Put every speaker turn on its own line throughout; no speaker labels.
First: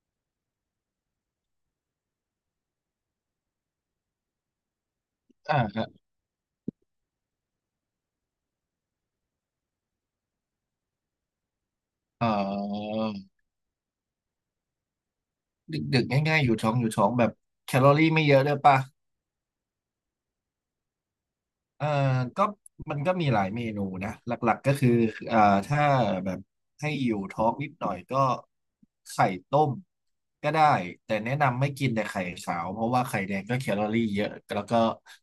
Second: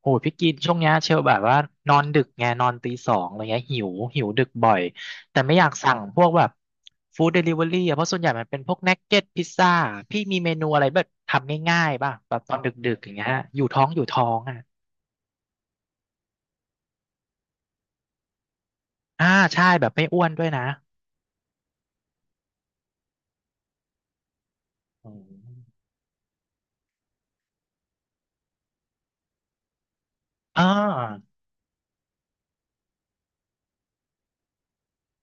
โหพี่กินช่วงเนี้ยเชลแบบว่านอนดึกไงนอนตีสองอะไรเงี้ยหิวหิวดึกบ่อยแต่ไม่
อ่า
อยาก
ครั
สั่ง
บ
พวกแบบฟู้ดเดลิเวอรี่อะเพราะส่วนใหญ่มันเป็นพวกนักเก็ตพิซซ่าพี่มีเมนูอะไรแบบทำง่ายๆป่ะ
เอ่
แบบตอนดึ
อ
กๆอย่างเงี้ยอยู่ท้องอยู่ท้องอ่ะ
ดึกๆง่ายๆอยู่ท้องแบบแคลอรี่ไม่เยอะด้วยป่ะ
อ่าใช่แบบไม่อ้วนด้วยนะ
เอ่อก็มันก็มีหลายเมนูนะหลักๆก็คือ
อื
อ่าถ้า
ม
แบบให้อยู่ท้องนิดหน่อยก็ไข่ต้มก็
อ่
ได้แต่
า
แนะนำไม่กินแต่ไข่ขาวเพราะว่าไข่แดงก็แคลอรี่เยอะแล้วก็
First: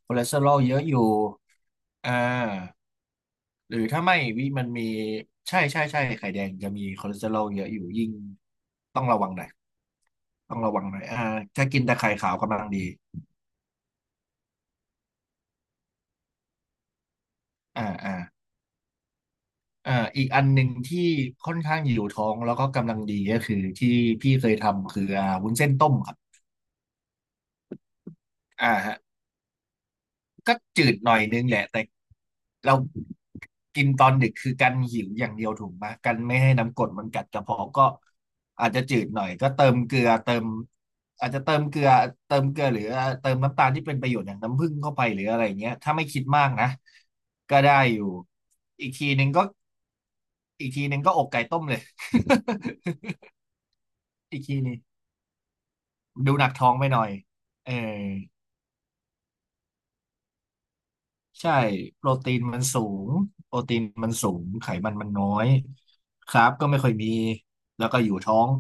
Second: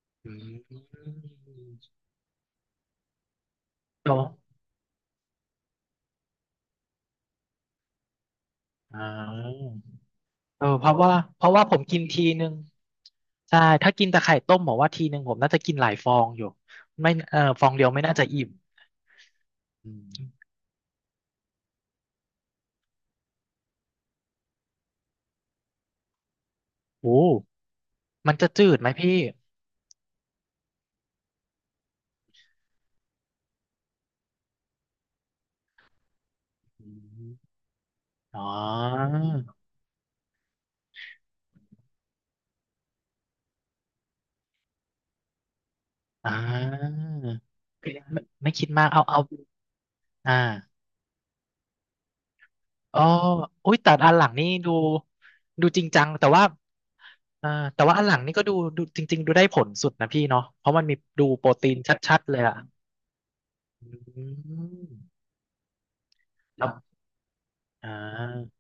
คอเลส
อื
เตอรอลเยอะอยู่
ม
อ่าหรือถ้าไม่
โต
วิมันมีใช่ไข่แดงจะมีคอเลสเตอรอลเยอะอยู่ยิ่ง
อ่า
ต้องระวังหน่อย ต้อง
เออ
ระวั
เพ
งห
ราะ
น่อย
ว่า
อ่า
เพราะว่า
ถ้า
ผ
กิ
ม
นแต่
กิน
ไข่
ที
ขาว
นึง
กำลังดี
ใช่ถ้ากินแต่ไข่ต้มบอกว่าทีนึงผมน่าจะกินหลายฟองอยู่ไม่เออฟองเดี
อ่า
ยวไม่
อ่า
น่าจะอิ่มอื
อีกอัน
ม
หนึ่งที่ค่อนข้างหิวท้องแล้วก็กำลังดีก็คือที่พี่เคยทำคือวุ้นเส้นต้มครับ
โอ้มันจะ
อ
จืดไหม
่า
พี่
ก็จืดหน่อยนึงแหละแต่เรากินตอนดึกคือกันหิวอย่างเดียวถูกไหมกันไม่ให้น้ำกร
อื
ดมันกัดกระ
ม
เพาะก็
อ๋อ
อาจจะจืดหน่อยก็เติมเกลือเติมอาจจะเติมเกลือหรือเติมน้ำตาลที่เป็นประโยชน์อย่างน้ำผึ้งเข้าไปหรืออะไรเงี้ยถ้าไม่คิด
อ่า
มากนะก็ได้
ไม่
อยู่
ไม่คิดมา
อี
ก
ก
เอา
ที
เอา
หนึ่งก็
อ่า
อกไก่ต้มเลย
อ๋ออุ้ยแต่อันหลัง
อีก
นี่
ทีห
ดู
นึง
ดูจริงจังแต่
ดู
ว่า
หนักท้องไปหน่อย
เออ
เออ
แต่ว่าอันหลังนี่ก็ดูดูจริงๆดูได้ผลสุดนะพี่เนาะเพราะมันมีดูโปร
ใช่
ตีน
โปร
ชัดๆ
ตี
เลย
น
อะ
มันสูงโปรตีนมัน
อื
สูงไข
ม
มันมันน้อยคาร์บ
แล้
ก็
ว
ไม่ค่อยมีแล้
อ่
วก็อยู่ท้อง
า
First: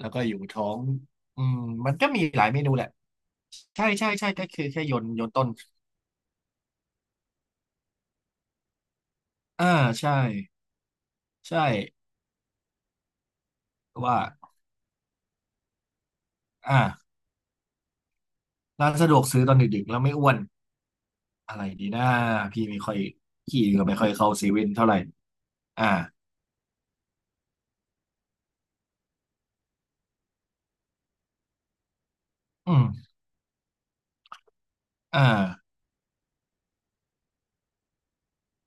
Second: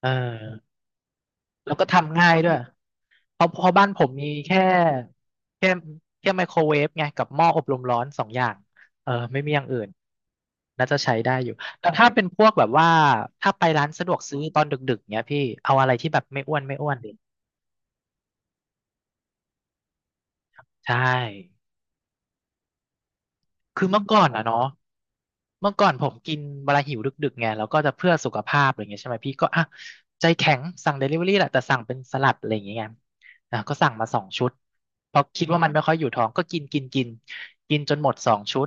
เอ
ล้วก็อยู่ท้อ
อ
งอืม
แล้วก็
มันก็
ทำ
มี
ง่าย
หลาย
ด้วย
เมนูแหละ
เพราะ
ใช่
บ้านผ
ใช่
มมี
ใช่ก็
แค่
คือแค่โยนต้น
แค่แค่ไมโครเวฟไงกับหม้ออบลมร้อนสองอย่างเออไม่มีอย่าง
อ่า
อื่น
ใช่
น่าจะใช้ได้อยู่
ใช่
แต่ถ้าเป็นพวกแบบว่าถ้าไปร้านสะด
ว่า
วกซื้อตอนดึกๆเนี้ยพี่เอาอะไรที่แบบไม่อ้วนดิ
อ่าร้านสะดวกซื้อตอนดึกๆแล้วไม่อ้วน
ใช
อะ
่
ไรดีนะพี่ไม่ค่อยพี่ก็
คือ
ไม่
เมื่อ
ค่อย
ก่อน
เข้า
อะ
เซ
เนาะ
เว่นเท่าไหร่
เมื่อก่
อ่า
อนผมกินเวลาหิวดึกๆไงแล้วก็จะเพื่อสุขภาพอะไรเงี้ยใช่ไหมพี่ก็อ่ะใจแข็งสั่งเดลิเวอรี่แหละแต่สั่งเป็นสลัดอะไรอย่าง
อื
เงี้ยไง
ม
อ่ะก็สั่งมาสองชุดเพราะ
อ่า
คิดว่ามันไม่ค่อยอยู่ท้องก็กินกินจนหมดสองชุด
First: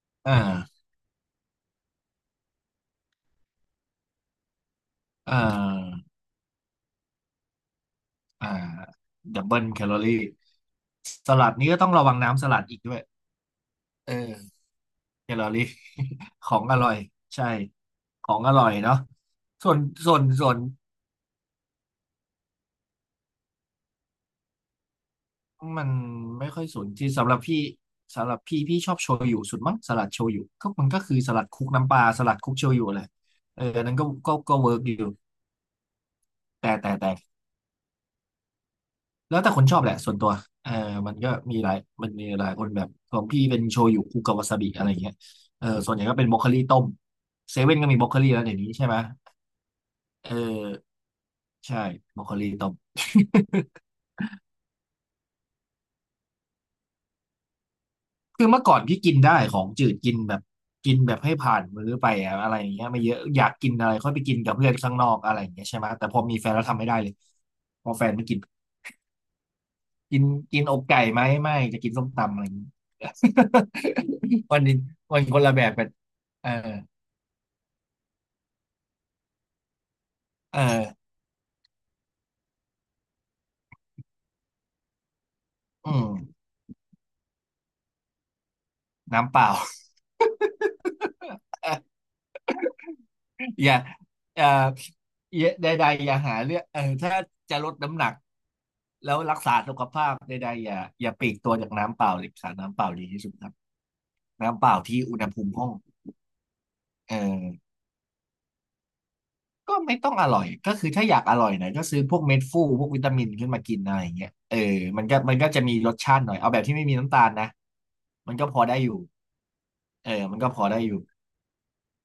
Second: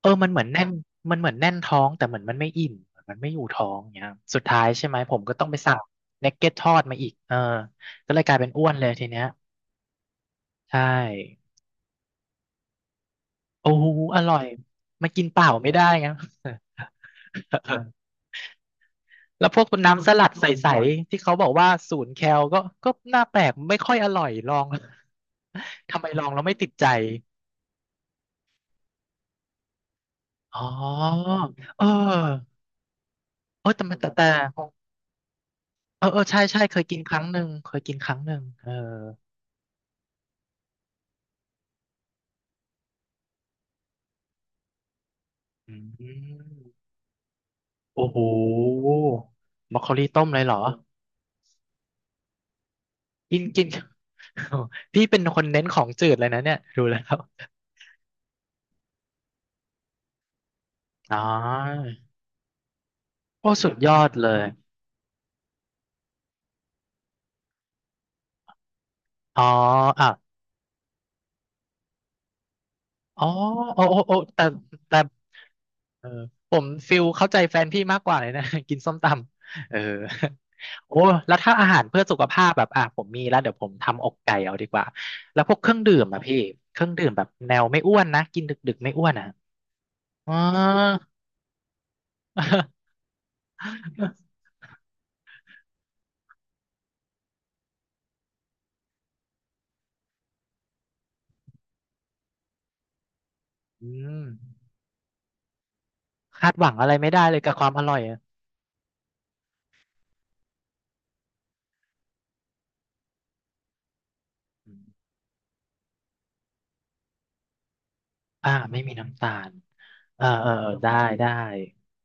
เออมั
อ
นเหมือนแน่น
่า
มันเหมือนแน่นท้องแต่เหมือนมันไม่อิ่มเหมือนมันไม่อยู่ท้องเงี้ยสุดท้ายใช่ไหมผมก็
อ่
ต้องไปสั่ง
า
เนกเก็ตทอดมาอีกเออก็เลยกลายเป็
อ่า
นอ้วนเลยทีเนี้ย
ดับเบิลแคลอรี่
ใช่
สลัดนี้ก็ต้องระวังน้ำสลัดอีกด้วย
โอ้โห
เอ
อร่อย
อ
มันกิน
แค
เป
ลอ
ล่า
รี่
ไม่ได้ไง
ของอร่อยใช่ ของอร่อยเนาะ
แล้วพวก
ส่วน
น้ำส
ส่วน
ลัดใ
ส่วน
สๆที่เขาบอกว่าศูนย์แคลก็ก็น่าแปลกไม่ค่อยอร่อยลอง
มัน
ทำไมลองแล้ว
ไม่
ไม่
ค่อ
ติ
ย
ด
ส
ใจ
นที่สำหรับพี่สำหรับพี่พี่ชอบโชยุสุดมั้งสลัดโชยุ
อ๋
ก็มันก็คือ
อ
สลัดคลุก
เ
น้ำปลาสลัดค
ออ
ลุกโชยุเลยเอ
เอ
อ
อแต่
อันนั้
มั
น
น
ก็
แต่ของ
เวิร์กอยู่
เออเออใช่ใช่
แต่
เคย
แต่
กิน
แต่
ครั้งหนึ่งเคยกินครั้งหนึ่งเออ
แล้วแต่คนชอบแหละส่วนตัวเออมันก็มีหลายมันมีหลายคนแบบของพี่เป็นโชยุคุกาวาซาบิอะไรอย่างเงี้ยเออ
อื
ส่วนใหญ่ก็เป็นบรอกโค
ม
ลีต้มเซเว่นก็มีบร
โอ้
อกโค
โห
ลีแล้วเดี๋ยวนี้ใช่ไหม
มอคโคลีต้ม
เอ
เลยเหรอ
อใช่บรอกโคลีต้ม
กินกิน พี่เป็นคนเน้นของจืดเลยนะเนี่ยดูแล้ว
คือเมื่อก่อนพี่กินได้ของจืดกินแบบกินแบ
อ๋
บให้ผ่านมื้
อ
อไปอะอะไรอย่างเงี้ยไม่เยอะอ
โอ้
ยาก
สุ
กิน
ดย
อะไร
อ
ค่
ด
อยไป
เล
กิน
ย
กับเพื่อนข้างนอกอะไรอย่างเงี้ยใช่ไหมแต่พอมีแฟนแล้วทำไม่ได้เลยพอแฟนไม่กิน
อ๋ออ่ะ
กินกินอกไก่ไหมไม่จะกินส้มตำอะไรอย่างงี้
อ๋อโอ้แต่
วันนี้
แต่
วันคนละแบบกัน
เออ
เออ
ผมฟิลเข้าใจแฟนพี่มากกว่าเลยนะ กินส้มตำเออ
เออ
โอ้แล้วถ้าอาหารเพื่อสุขภาพแบบอ่ะผมมีแล้วเดี๋ยวผมทำอกไก่เอาดีกว่าแล้วพวกเครื่อง
อื
ดื่ม
ม
อ่ะพี่เครื่องดื่มแบบแนวไม่อ้วนนะกินดึกๆไม่อ้วนอ่ะ
น้ำเปล่า
อ๋อ
อย่าเอ่ออย่าใดๆอย่าหาเรื่องเออถ้าจะลดน้ำหนักแล้วรักษาสุขภาพใดๆอย่าอย่าปลีกตัวจากน้ำเปล่าเลยค่ะน้ำเปล่าดีที่สุดครับ
อืม
น้ำเปล่าที่อุณหภูมิห้อง
คาดหวังอะไรไม่
เอ
ได้เลยกับควา
อ
มอร่อยอะ
ก็ไม่ต้องอร่อยก็คือถ้าอยากอร่อยหน่อยก็ซื้อพวกเม็ดฟูพวกวิตามินขึ้นมากินอะไรอย่างเงี้ยเออ
อ
มันก็จะมีรสชาติหน่อยเอาแบบที่ไม่มีน้ำตาลนะมันก็
่า
พอได้
ไม่
อ
มี
ยู่
น้ำตาล
เอ
เอ
อ
อ
มัน
เอ
ก็
อ
พอ
เออ
ได้อ
ได้
ยู่
ได้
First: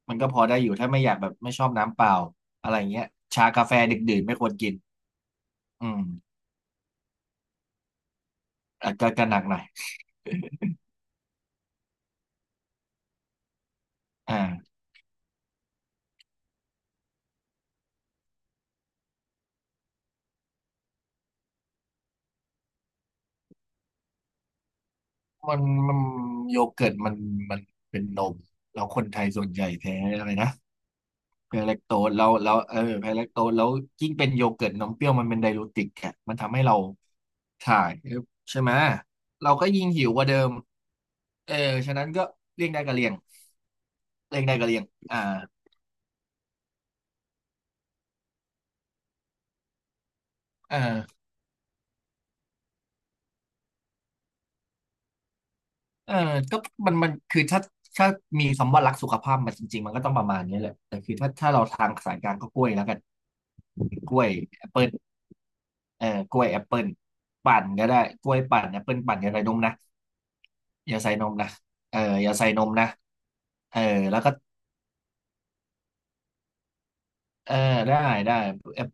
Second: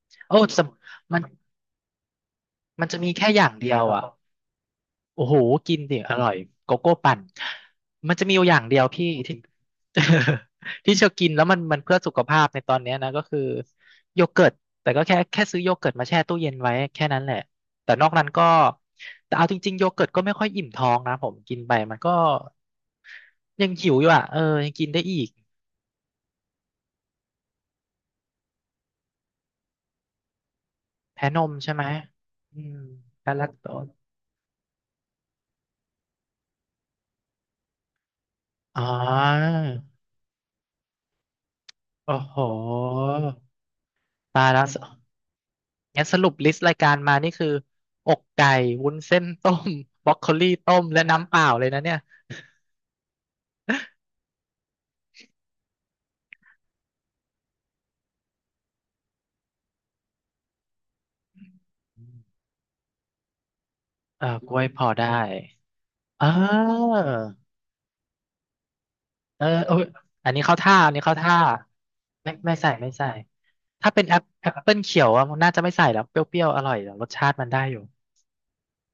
มันก็
โอ้
พอได้
ส
อ
ม
ยู่ถ้าไม่อยา
มั
ก
น
แบบไม่ชอบน้ำเปล่าอะไร
จะ
เงี้ย
มีแค่อ
ชา
ย่าง
กา
เดี
แฟ
ยว
ดึก
อ่ะ
ดื่นไม่ควรกิน
โอ้โห กิน
อื
ดิ
ม
อร่อยโกโก้ปั่นมันจะมีอยู่อย่างเดียว
อ่ะ
พี่
ก็
ที่
หนักหน่อย
ที่จะกินแล้วมันเพื่อสุขภาพในตอนเนี้ยนะก็คือโยเกิร์ต
อ่า
แต่ก็แค่ซื้อโยเกิร์ตมาแช่ตู้เย็นไว้แค่นั้นแหละแต่นอกนั้นก็แต่เอาจริงๆโยเกิร์ตก็ไม่ค่อยอิ่มท้องนะผมกินไปมันก็ยังหิวอยู่อ่ะเออยังกินได้อีก
มันมันโยเกิร์ตมันเป็นนมแล้วคนไทยส่วนใหญ่แท้อะไรนะ
แพ้นม
แพ้
ใช่
แลค
ไหม
โตสแล้วแล้
อื
วเอ
ม
อแพ้แลค
แพ้
โต
แล
ส
ค
แล้
โต
ว
ส
ยิ่งเป็นโยเกิร์ตนมเปรี้ยวมันเป็นไดยูติกอะมันทำให้เราถ่ายใช่ไหม
อ๋อ
เราก็ยิ่งหิวกว่าเดิมเออฉะนั้น
โอ้
ก็
โห
เลี่ยงได้ก็เลี่ยงเลี่ยง
ตาย
ได้
แล้
ก็
ว
เลี่ยงอ่า
งั้นสรุปลิสต์รายการมานี่คืออกไก่วุ้นเส้นต้ม บรอกโคลีต้
เอ
ม
อ
และน้ำเปล่าเลยนะเนี่ย
เออก็มันมันคือถ้าถ้ามีคำว่ารักสุขภาพมาจริงๆมันก็ต้องประมาณนี้แหละแต่คือถ้าเราทางสายกลางก็กล้วยแล้วกันกล้
เอ
ว
อ
ย
กล้ว
แอ
ย
ป
พ
เปิ
อ
ล
ได้
เออ
เ
กล้วยแอปเปิล
ออ
ปั่นก็ได้กล้วยปั่นแอปเปิลปั่นอย่าใส่
เออ
นม
เอ
นะ
ยอันนี้เข้าท่าอั
อ
น
ย่า
นี้
ใส่
เข้า
นม
ท่า
นะเอออ
ไม่
ย่าใส่
ไม่
น
ใส่
มนะ
ไม่ใส่
เออ
ถ้าเป็นแอ
แล้ว
ป
ก็
แอปเปิลเขียวอะน่าจะไม่ใส่แล้วเปรี้ยวๆอร่อยแต่รสชาติมัน
เออ
ได้อยู่
ได้ได้แอป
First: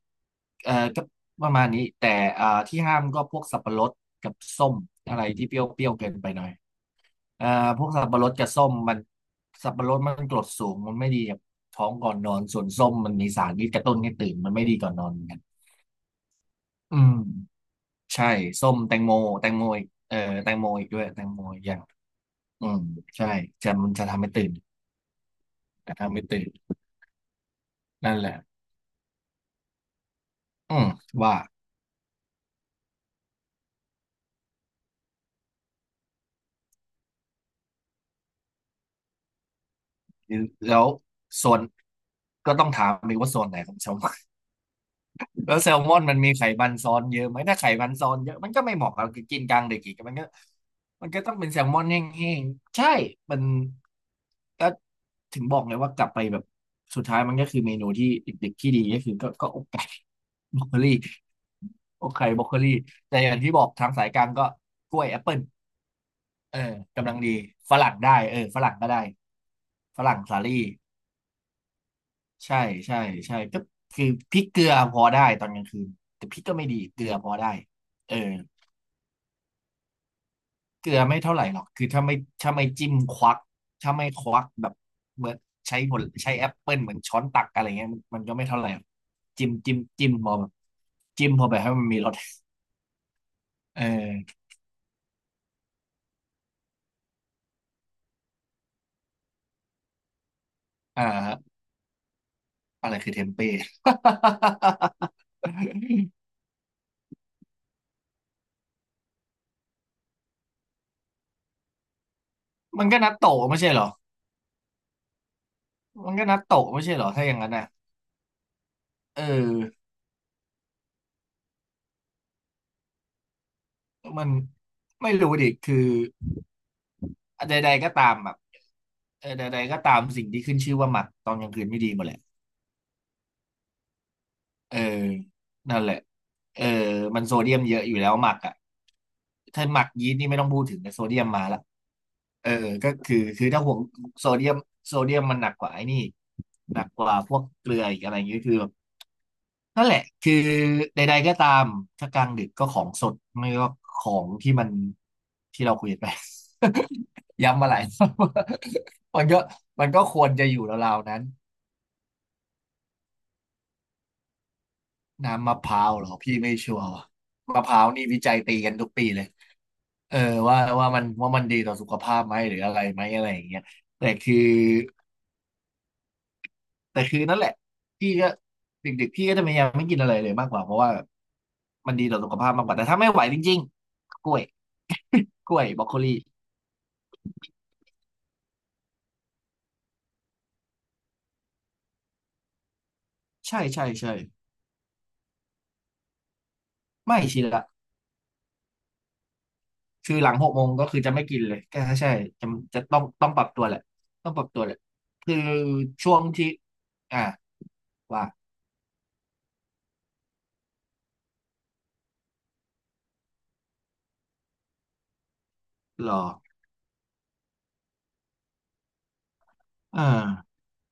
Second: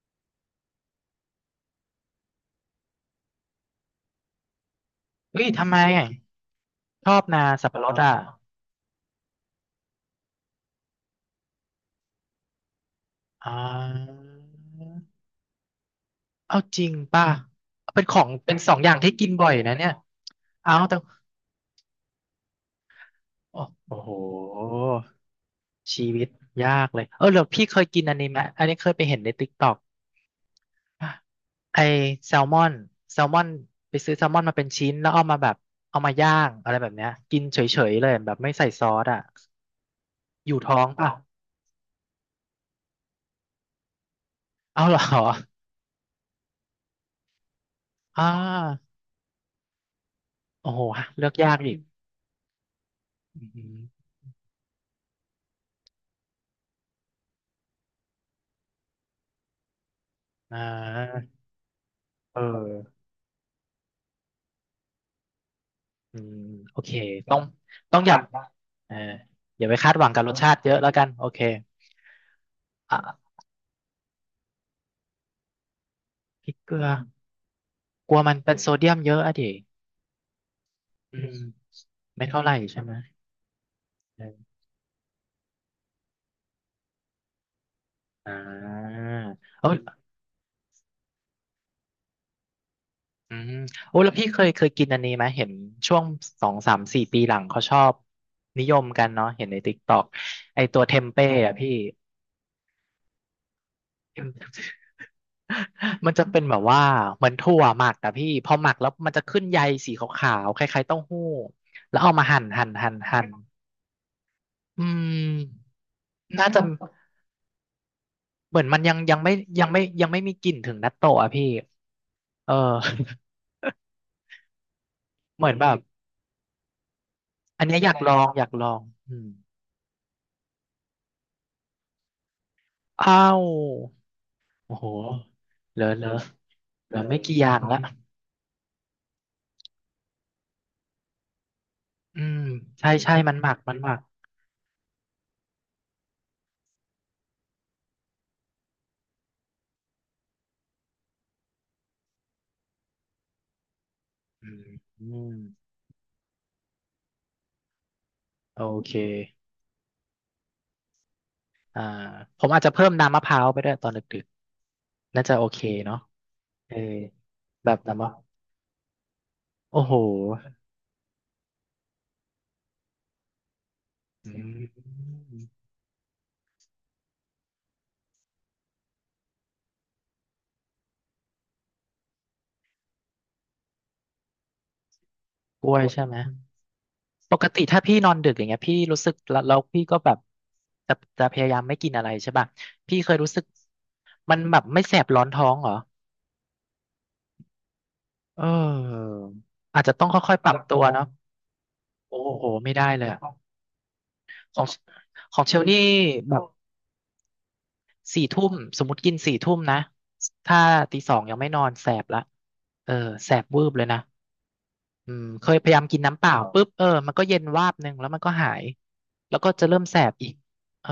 เออก็ประมาณนี้แต่อ่าที่ห้ามก็พวกสับปะรดกับส้มอะไร
เฮ้
ที่
ย
เปรี้ยว
ทำไมอะ
เกินไปหน่อย
ชอบนะ
เอ่อ
สับ
พ
ปะร
วก
ด
สับ
อ่ะ
ปะรดกับส้มมันสับปะรดมันกรดสูงมันไม่ดีกับท้องก่อนนอนส่วนส้มมันมีสา
อ่
รพิษกระตุ้นให้ตื่นมันไม่ดี
า
ก่อนนอนเหมือนกัน
เอาจริง
อืม
ป่ะเป็นขอ
ใช่
งเป็น
ส้
สอ
ม
งอ
แต
ย่าง
ง
ที่
โม
กิน
แต
บ่อย
งโม
นะ
อีก
เนี่ย
เออแตงโม
เอา
อีก
แต่
ด้วยแตงโมอีกอย่างอืมใช่จะมัน
โอ้
จะ
โห
ทำให้ตื่นจะ
ชี
ทำให้
วิต
ตื่น
ยากเลยเออเดี๋ยวพี่เคยกินอั
นั่
น
นแห
นี้
ละ
ไหมอันนี้เคยไปเห็นในติ๊กต็อก
อืมว่า
ไอแซลมอนแซลมอนไปซื้อแซลมอนมาเป็นชิ้นแล้วเอามาแบบเอามาย่างอะไรแบบเนี้ยกินเฉยๆเลยแบบไม่ใส่ซอสอ่ะอยู่ท้อ
แล้ว
งเปล่า
ส่วนก็ต้องถามอีกว่าส่วนไหนของสม
เอาเหรอ
แล้วแซลมอนมันมีไขมันซ้อนเยอะไหมถ้าไขมันซ้อน
อ่
เยอะมันก็ไม่เห
า
มาะกับกินกลางเด็กอีกมันก็
โอ้โห
มันก็
เลือ
ต้
ก
องเป็
ยา
น
ก
แซล
อี
ม
ก
อนแห้งๆใช่มั
อื
น
ม
ก็ถึงบอกเลยว่ากลับไปแบบสุดท้ายมันก็คือเมนูที่เด็กๆที่ดีก็คือก็อกไก่
อ่
บรอกโคลี
า
อกไก่
เอ
บรอกโคลี
อ
แต่อย่างที่บอกทางสายกลางก็กล้วยแอปเปิล
อืม
เออ
โอเค
กำลังดี
ต้อง
ฝรั่ง
อย่า
ได้เออฝรั่งก็
เออ
ได้
อย่าไปคาด
ฝ
หวัง
รั่
กั
ง
บรส
สา
ชาติ
ลี่
เยอะแล้วกันโอเค
ใช่ใช่
อ่ะ
ใช่ก็คือพริกเกลือพอได้ตอนกลางคืนแต่พริก
พริ
ก็
ก
ไม่
เก
ดี
ลือ
เกลือพอได้
ก
เออ
ลัวมันเป็นโซเดียมเยอะอะดิ
เกลือ
อื
ไม่เท่า
ม
ไหร่หรอกคือถ้าไม่
ไม่เท่าไห
ถ้า
ร่
ไม่
ใช่
จิ้
ไหม
มควักถ้าไม่ค
เอ
วัก
อ
แบบเหมือนใช้ผลใช้แอปเปิลเหมือนช้อนตักอะไรเงี้ยมัน
อ่
ก็ไม่เท่าไหร่หรอก
า
จิ้ม
เอ
จิ้
อ
มจิ้มพอแบบจิ้มพอแบบให้มันมีรส
อืม
เอ
โอ้แล้วพี่เค
อ
ยเคยกินอันนี้ไหมเห็นช่วงสองสามสี่ปีหลังเขาชอบนิยมกันเนาะเห็นในติ๊กต็อกไอตัวเท
อ
มเป้
่า
อะพี่
อะไรคือเทมเป้
มันจะเป็นแบบว่าเหมือนถั่วหมักอะพี่พอหมักแล้วมันจะขึ้นใยสีขาวๆคล้ายๆเต้าหู้แล้วเอามาหั่นหั่น
มัน
หั่น
ก็นัต
หั่
โต
น
ะไม่ใช่เหรอ
อืม
มันก็นัต
น่าจะ
โตะไม่ใช่เหรอถ้าอย่างนั้นน่ะ
เหมือนมันยังยัง
เอ
ไม่
อ
ยังไม่ยังไม่มีกลิ่นถึงนัตโตะอะพี่เออ
มันไม่รู้
เหมื
ดิ
อนแบบ
คือ
อัน
ใด
เนี้ย
ๆ
อ
ก็
ยาก
ตา
ลอ
ม
ง
แบบ
อยากลองอื
เอ
ม
อใดๆก็ตามสิ่งที่ขึ้นชื่อว่าหมักตอนกลางคืนไม่ดีหมดแหละ
อ้าวโอ้
เออ
โหเห
นั่
ลื
น
อ
แหละ
เหลือเ
เออ
หลือไม่
มันโซ
กี่อย่า
เดีย
ง
มเย
ละ
อะอยู่แล้วหมักอ่ะถ้าหมักยีสต์นี่ไม่ต้องพูดถึงแต่โซเดียมมาละ
อืม
เออ
ใช่
ก็
ใช่
คือ
มันห
คือ
มัก
ถ้าห่
มั
ว
น
ง
หมัก
โซเดียมโซเดียมมันหนักกว่าไอ้นี่หนักกว่าพวกเกลืออีกอะไรอย่างเงี้ยคือแบบ นั่นแหละคือใดๆก็ตามถ้ากลางดึกก็ของสดไม่ก็ของ
อื
ที่มั
ม
น
อืม
ที่เราคุยกันไป ย้ำมาหลาย รอ
โอ
บ
เค
มันก็มันก็ควรจะอยู่ราวๆนั้น
อ่าผมอาจจะเพิ่มน้ำมะพร้าวไปด้วยตอนดึกๆน่าจะโอ
น้ำมะ
เค
พร้าว
เนาะ
เหรอพี่ไม่
เอ
ชั
อ
วร์ว่ะมะพ
แบบ
ร้าว
น้ำ
นี่
ปะ
วิจัยตีกันทุกปีเลย
โอ้โห
เออว่าว่ามันดีต่อสุขภาพไหมหรืออะไรไหมอะไรอย่างเงี้ยแต่
อื
คือ
ม
แต่คือนั่นแหละพี่ก็เด็กๆพี่ก็จะพยายามไม่กินอะไรเลยมากกว่าเพราะว่ามันดีต่อสุขภาพมากกว่าแต่ถ้าไม่ไหวจริงๆกล้วย กล้ว
ก
ย
ล้ว
บร
ย
อกโค
ใช่ไห
ลี
มปกติถ้าพี่นอนดึกอย่างเงี้ยพี่รู้สึกแล้วพี่ก็แบบจะจะพยายามไม่กินอะไรใช่ป่ะพี่เคยรู้สึก
ใช่ใช่ใช่
มันแบบไม่แสบร้อนท้องเหรอ
ไม่ชินละ
เอออาจจะต้อง
คือหลั
ค่อ
ง
ยๆ
ห
ปรั
ก
บ
โมง
ตัว
ก็คือ
เนาะ
จะไม่กินเลยก็ใช่
โอ้โห
จะ
ไม่
จะ
ได้
ต้อ
เล
ง
ยอะ
ต้องปรับตัวแหละต้องปรับตั
อ
ว
ง
แหละคื
ข
อ
องเชลนี่
ช่วง
แบบ
ที่อ่ะ
สี่
ว่า
ทุ่มสมมติกินสี่ทุ่มนะถ้าตีสองยังไม่นอนแสบละเออแสบวืบเลยนะอืมเคยพยายามกิน
ร
น้ำเป
อ
ล่าปุ๊บเออมันก็เย็นวาบหนึ่งแล้วมันก็หายแล้วก็จะเริ่มแส
อ่า
บอีกเออ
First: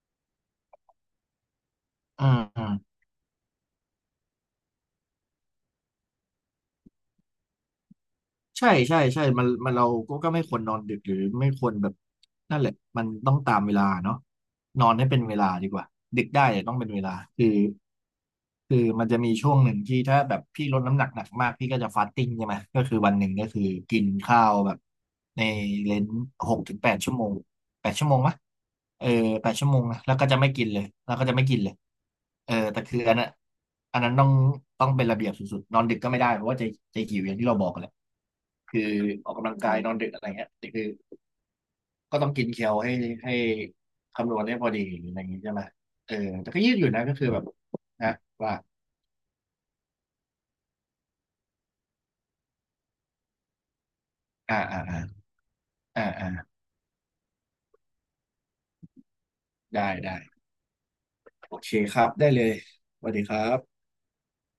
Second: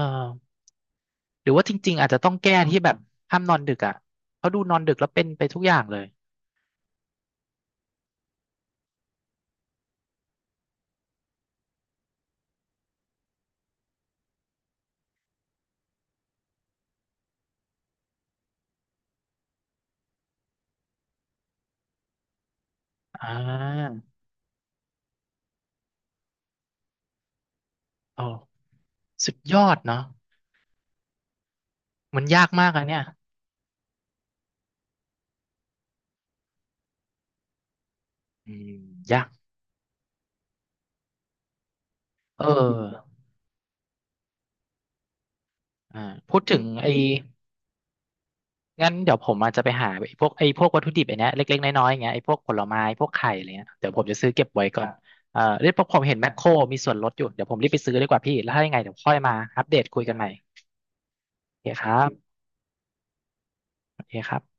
หรือว่าจริงๆอาจจะ
อ่
ต้องแก้
า
ที่แบบห้ามนอนดึกอ่ะเพราะดูนอนดึกแล้วเป็นไปทุกอย่างเลย
ใช่ใช่ใช่มันเราก็ไม่ควรนอนดึกหรือไม่ควรแบบนั่นแหละมันต้องตามเวลาเนาะนอนให้เป็นเวลาดีกว่าดึกได้แต่ต้องเป็นเวลาคือคือมันจะมีช่วงหนึ่งที่ถ้าแบบพี่ลดน้ำหนักหนักมากพี่ก็จะฟาสติ้งใช่ไหมก็คือวันห
อ่
นึ่งก็คือกิ
า
นข้าวแบบในเลนหกถึงแปดชั่วโมงแปดชั่วโมง
โอ้
ปะเออ
สุด
แปด
ย
ชั่
อ
วโม
ด
งนะ
เนาะ
แล้วก็จะไม่กินเลยแล้วก็จะไม่กินเลย
มันยาก
เออ
มาก
แต่
อะเนี่
คือ
ย
อันนั้นอันนั้นต้องเป็นระเบียบสุดๆนอนดึกก็ไม่ได้เพราะว่าจะหิวอย่างที่เราบอกแหละ
อืม
คือ
ยา
อ
ก
อกกำลังกายนอนดึกอะไรเงี้ยนี่คือก็ต้อง
เ
กินแคลให้
ออ
ให้คำนวณให้พอดีอะไรอย่างงี้ใช่ไหม
อ่า
เออ
พูด
แต่
ถึ
ก็
ง
ยืดอยู่
ไอ้
นะก็คือแบบนะว่า
งั้นเดี๋ยวผมอาจจะไปหาไอ้พวกวัตถุดิบไอ้เนี้ยเล็กๆน้อยๆอย่างเงี้ยไอ้พวกผลไม้พวกไข่อะไรเงี้ยเดี๋ยวผมจะซื้อเก็บ
อ่า
ไว้
อ่า
ก่อน
อ่า
เออเดี๋ยวผม
อ่า
เห็นแม
อ่า
คโครมีส่วนลดอยู่เดี๋ยวผมรีบไปซื้อดีกว่าพี่แล้วถ้ายังไงเดี๋ยวค่อยมาอัปเดต
ได้
คุยกัน
ได้
ใหม่
โอ
โอเค
เค
ครั
ครับได้
บ
เลยสวัสดีครับ
โอเคครับ